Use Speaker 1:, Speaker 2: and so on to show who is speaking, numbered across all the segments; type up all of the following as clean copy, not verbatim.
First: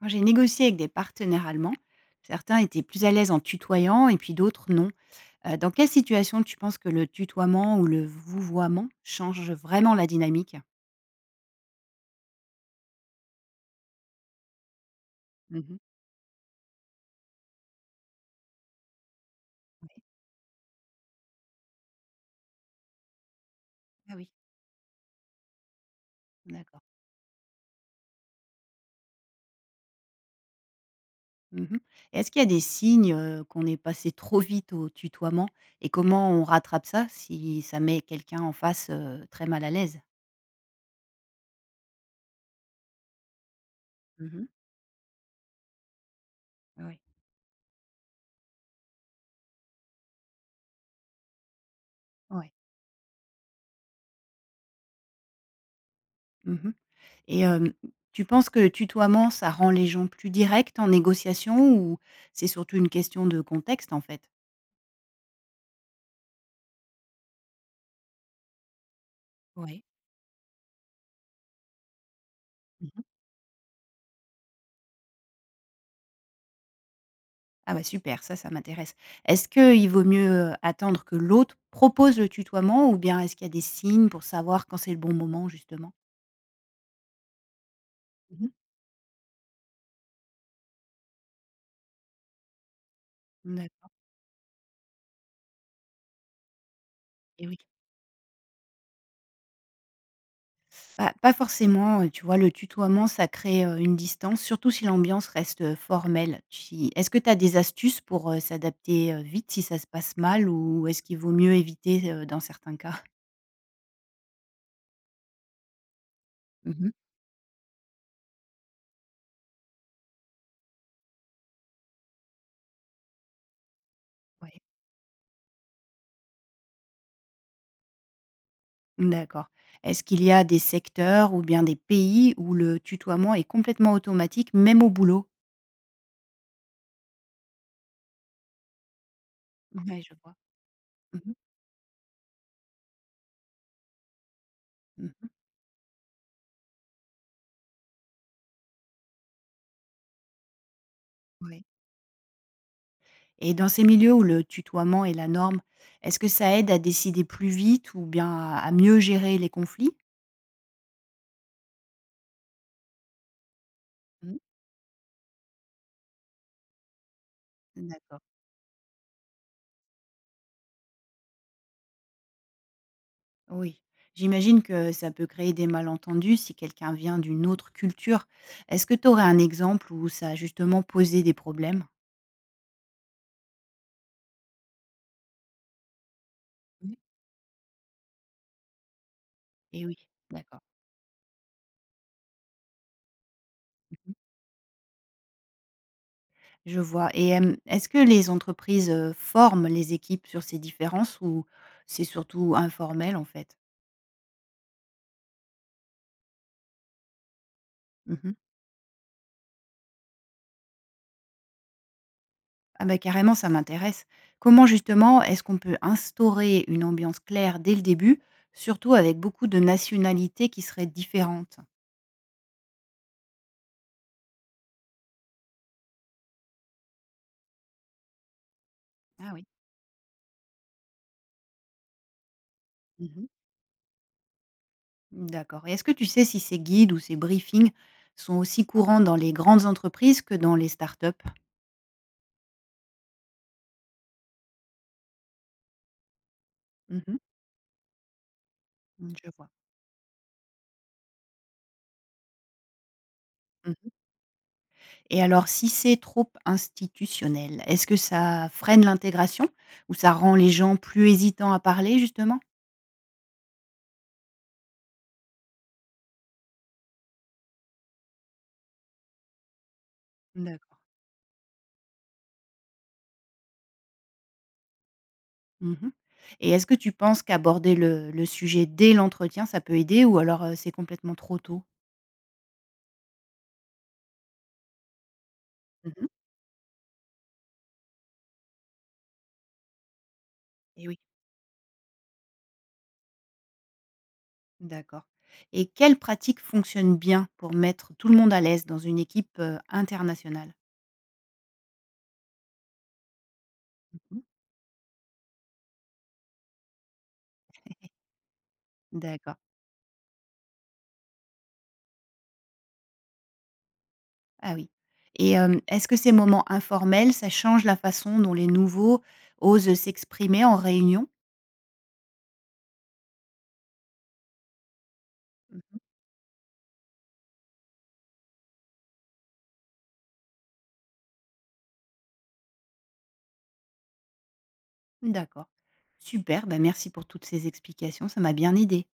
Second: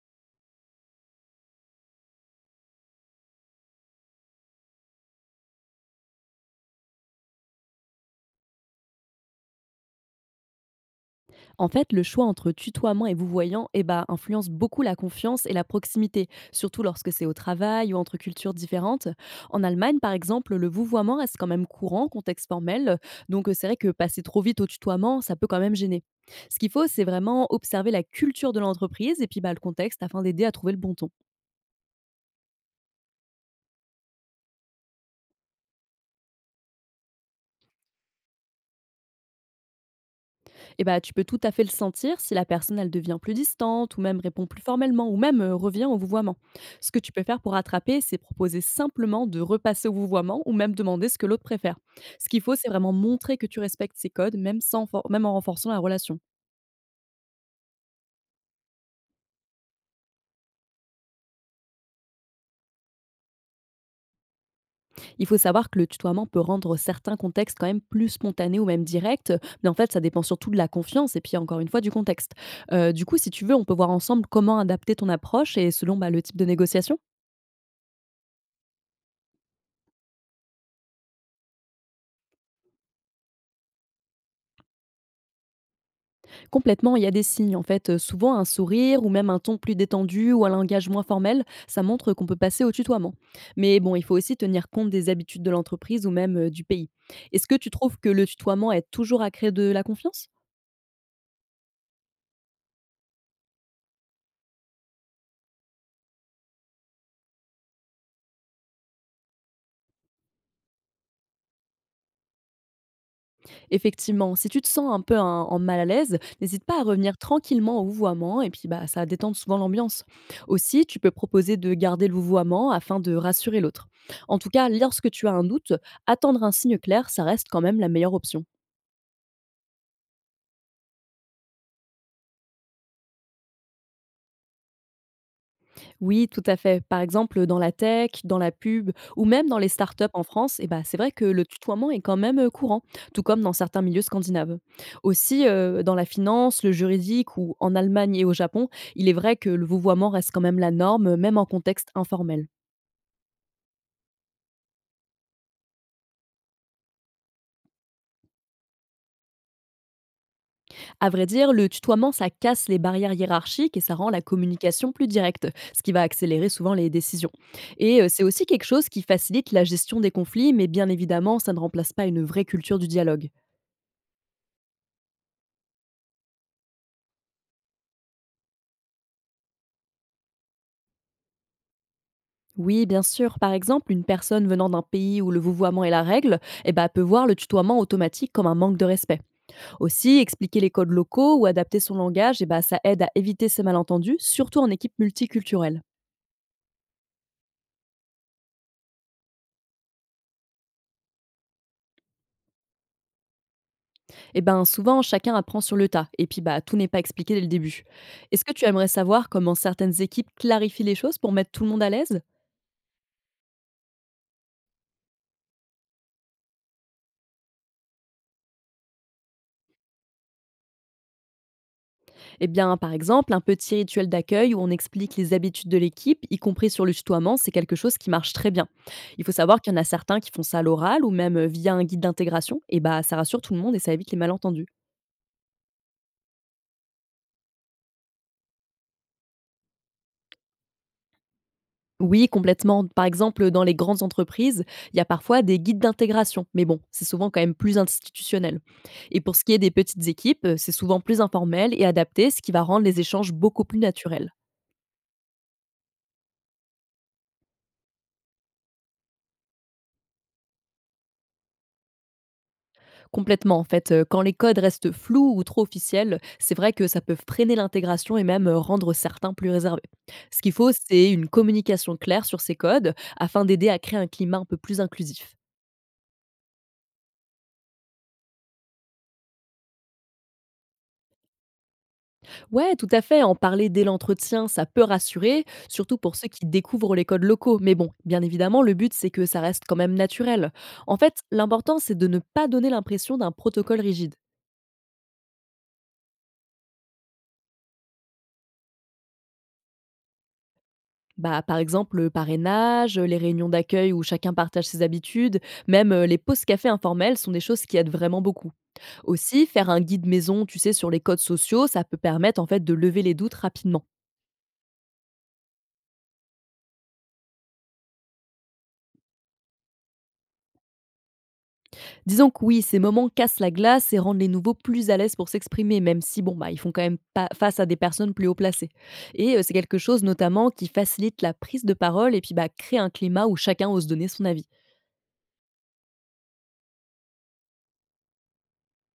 Speaker 1: Quand j'ai négocié avec des partenaires allemands, certains étaient plus à l'aise en tutoyant et puis d'autres non. Dans quelle situation tu penses que le tutoiement ou le vouvoiement change vraiment la dynamique?
Speaker 2: En fait, le choix entre tutoiement et vouvoiement eh ben, influence beaucoup la confiance et la
Speaker 1: Mhm.
Speaker 2: proximité, surtout lorsque c'est au travail ou entre cultures différentes. En
Speaker 1: Oui.
Speaker 2: Allemagne, par exemple, le vouvoiement reste quand même courant, contexte formel, donc c'est vrai que
Speaker 1: Ah
Speaker 2: passer
Speaker 1: oui,
Speaker 2: trop vite au tutoiement, ça peut quand même gêner. Ce qu'il
Speaker 1: d'accord.
Speaker 2: faut, c'est vraiment observer la culture de l'entreprise et puis bah, le contexte afin d'aider à trouver le bon ton.
Speaker 1: Mhm. Et est-ce qu'il y a des signes qu'on est passé trop vite au tutoiement et comment on rattrape ça si ça met quelqu'un en face très mal à l'aise?
Speaker 2: Et bah, tu peux tout à fait le sentir si la personne elle devient plus distante ou même
Speaker 1: Mhm.
Speaker 2: répond plus formellement ou même revient au vouvoiement. Ce
Speaker 1: Oui.
Speaker 2: que tu peux faire pour rattraper, c'est proposer simplement de repasser au vouvoiement ou même demander ce que l'autre préfère. Ce qu'il
Speaker 1: Ouais.
Speaker 2: faut, c'est vraiment montrer que tu respectes ses codes, même, sans, même en renforçant la relation.
Speaker 1: Mhm. Et tu penses que le tutoiement, ça rend les gens plus directs en négociation ou c'est surtout une question de contexte, en fait?
Speaker 2: Il faut savoir que le tutoiement peut rendre certains contextes quand même plus spontanés ou même directs, mais en
Speaker 1: Oui.
Speaker 2: fait, ça dépend surtout de la confiance et puis encore une fois du contexte.
Speaker 1: Mmh.
Speaker 2: Du coup, si tu veux, on peut voir ensemble comment adapter ton approche et selon bah, le type de négociation.
Speaker 1: Ah bah, super, ça m'intéresse. Est-ce qu'il vaut mieux, attendre que l'autre propose le tutoiement ou bien est-ce qu'il y a des signes pour savoir quand c'est le bon moment, justement?
Speaker 2: Complètement, il y a des signes en fait, souvent un
Speaker 1: Mmh.
Speaker 2: sourire ou même un ton plus détendu ou un langage moins formel, ça montre qu'on peut passer au tutoiement.
Speaker 1: Mmh,
Speaker 2: Mais
Speaker 1: d'accord.
Speaker 2: bon, il faut aussi tenir compte des habitudes de l'entreprise ou même, du pays.
Speaker 1: Et
Speaker 2: Est-ce que
Speaker 1: oui.
Speaker 2: tu trouves que le tutoiement aide toujours à créer de la confiance?
Speaker 1: Bah, pas forcément, tu vois? Le tutoiement, ça crée, une distance, surtout si l'ambiance reste, formelle. Si est-ce que tu as des astuces pour, s'adapter, vite si ça se passe mal ou est-ce qu'il vaut mieux éviter, dans certains cas?
Speaker 2: Effectivement, si tu te sens un peu en mal à l'aise, n'hésite pas à
Speaker 1: Mmh.
Speaker 2: revenir tranquillement au vouvoiement et puis bah, ça va détendre souvent l'ambiance. Aussi, tu peux proposer de garder le vouvoiement afin de rassurer l'autre. En tout
Speaker 1: Ouais,
Speaker 2: cas, lorsque tu as un doute, attendre un signe clair, ça reste quand même la meilleure option.
Speaker 1: d'accord. Est-ce qu'il y a des secteurs ou bien des pays où le tutoiement est complètement automatique, même au boulot?
Speaker 2: Oui, tout à fait. Par exemple, dans la tech, dans la pub ou même dans les
Speaker 1: Oui,
Speaker 2: startups
Speaker 1: je
Speaker 2: en
Speaker 1: vois.
Speaker 2: France, eh ben, c'est vrai
Speaker 1: Mmh
Speaker 2: que
Speaker 1: mh.
Speaker 2: le tutoiement est quand même courant, tout comme dans certains milieux scandinaves.
Speaker 1: Mmh.
Speaker 2: Aussi, dans la finance, le juridique ou en Allemagne et au Japon, il est vrai que le vouvoiement reste quand même la norme, même en
Speaker 1: Oui.
Speaker 2: contexte informel.
Speaker 1: Et dans ces milieux où le tutoiement est la norme, est-ce que ça aide à décider plus vite ou bien à mieux gérer les conflits?
Speaker 2: À vrai dire, le tutoiement, ça casse les barrières hiérarchiques et ça rend la
Speaker 1: Mmh.
Speaker 2: communication plus directe, ce qui va accélérer souvent les décisions. Et
Speaker 1: D'accord.
Speaker 2: c'est aussi quelque chose qui facilite la gestion des conflits, mais bien évidemment, ça ne remplace pas une vraie culture du dialogue.
Speaker 1: Oui, j'imagine que ça peut créer des malentendus si quelqu'un vient d'une autre culture. Est-ce que tu aurais un exemple où ça a justement posé des problèmes?
Speaker 2: Oui, bien sûr. Par exemple, une personne venant d'un pays où le vouvoiement est la règle eh ben,
Speaker 1: Mmh.
Speaker 2: peut voir le tutoiement automatique comme un manque de respect.
Speaker 1: Eh oui.
Speaker 2: Aussi,
Speaker 1: D'accord.
Speaker 2: expliquer les codes locaux ou adapter son langage, eh ben, ça aide à éviter ces
Speaker 1: Mmh.
Speaker 2: malentendus, surtout en équipe multiculturelle.
Speaker 1: Je vois et est-ce que les entreprises, forment les équipes sur ces différences ou c'est surtout informel, en fait?
Speaker 2: Eh ben, souvent, chacun apprend sur le tas, et puis bah, tout n'est pas expliqué dès le début.
Speaker 1: Mmh.
Speaker 2: Est-ce que tu aimerais savoir comment certaines équipes clarifient les choses pour mettre tout le monde à l'aise?
Speaker 1: Ah bah, carrément, ça m'intéresse. Comment justement est-ce qu'on peut instaurer une ambiance claire dès le début, surtout avec beaucoup de nationalités qui seraient différentes?
Speaker 2: Eh bien, par exemple, un petit rituel d'accueil où on explique les habitudes de l'équipe, y compris sur le tutoiement, c'est quelque chose qui marche très bien. Il
Speaker 1: Ah
Speaker 2: faut
Speaker 1: oui.
Speaker 2: savoir qu'il y en a certains qui font ça à l'oral ou même via un guide d'intégration, et bah ça
Speaker 1: Mmh.
Speaker 2: rassure tout le monde et ça évite les malentendus.
Speaker 1: D'accord. Et est-ce que tu sais si ces guides ou ces briefings sont aussi courants dans les grandes entreprises que dans les startups?
Speaker 2: Oui, complètement. Par exemple, dans les grandes entreprises, il y a parfois des guides d'intégration, mais bon, c'est
Speaker 1: Mhm.
Speaker 2: souvent quand même plus institutionnel.
Speaker 1: Mmh,
Speaker 2: Et
Speaker 1: je
Speaker 2: pour ce
Speaker 1: vois.
Speaker 2: qui est des petites équipes, c'est souvent plus informel et adapté, ce qui va rendre les échanges beaucoup plus
Speaker 1: Mhm.
Speaker 2: naturels.
Speaker 1: Et alors, si c'est trop institutionnel, est-ce que ça freine l'intégration ou ça rend les gens plus hésitants à parler, justement?
Speaker 2: Complètement, en fait, quand les codes restent flous ou trop officiels, c'est vrai que ça peut freiner l'intégration et même, rendre certains plus réservés. Ce qu'il faut,
Speaker 1: D'accord.
Speaker 2: c'est une communication claire sur ces codes afin d'aider à créer un climat un peu plus inclusif.
Speaker 1: Mhm. Et est-ce que tu penses qu'aborder le sujet dès l'entretien, ça peut aider ou alors c'est complètement trop tôt?
Speaker 2: Ouais, tout à fait, en parler dès l'entretien, ça peut rassurer, surtout
Speaker 1: Mhm.
Speaker 2: pour ceux qui découvrent les codes locaux. Mais bon, bien évidemment, le but, c'est que ça reste quand même naturel.
Speaker 1: Et
Speaker 2: En
Speaker 1: oui,
Speaker 2: fait, l'important, c'est de ne pas donner l'impression d'un protocole rigide.
Speaker 1: d'accord. Et quelles pratiques fonctionnent bien pour mettre tout le monde à l'aise dans une équipe internationale?
Speaker 2: Bah, par exemple, le parrainage, les réunions d'accueil où chacun partage ses habitudes, même les pauses café informelles sont des choses qui aident vraiment beaucoup.
Speaker 1: D'accord.
Speaker 2: Aussi, faire un guide maison, tu sais, sur les codes sociaux, ça peut permettre en fait de lever les doutes rapidement.
Speaker 1: Ah oui. Et est-ce que ces moments informels, ça change la façon dont les nouveaux osent s'exprimer en réunion?
Speaker 2: Disons que oui, ces moments cassent la glace et rendent les nouveaux plus à l'aise pour s'exprimer, même si bon, bah, ils font quand même pas face à des personnes plus haut placées. Et c'est quelque chose notamment qui facilite la prise de parole et puis bah, crée un climat où chacun ose donner son avis.
Speaker 1: Mmh, d'accord. Super, ben merci pour toutes ces explications, ça m'a bien aidé.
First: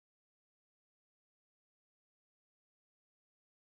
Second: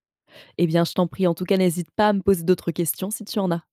Speaker 2: Eh bien, je t'en prie, en tout cas, n'hésite pas à me poser d'autres questions si tu en as.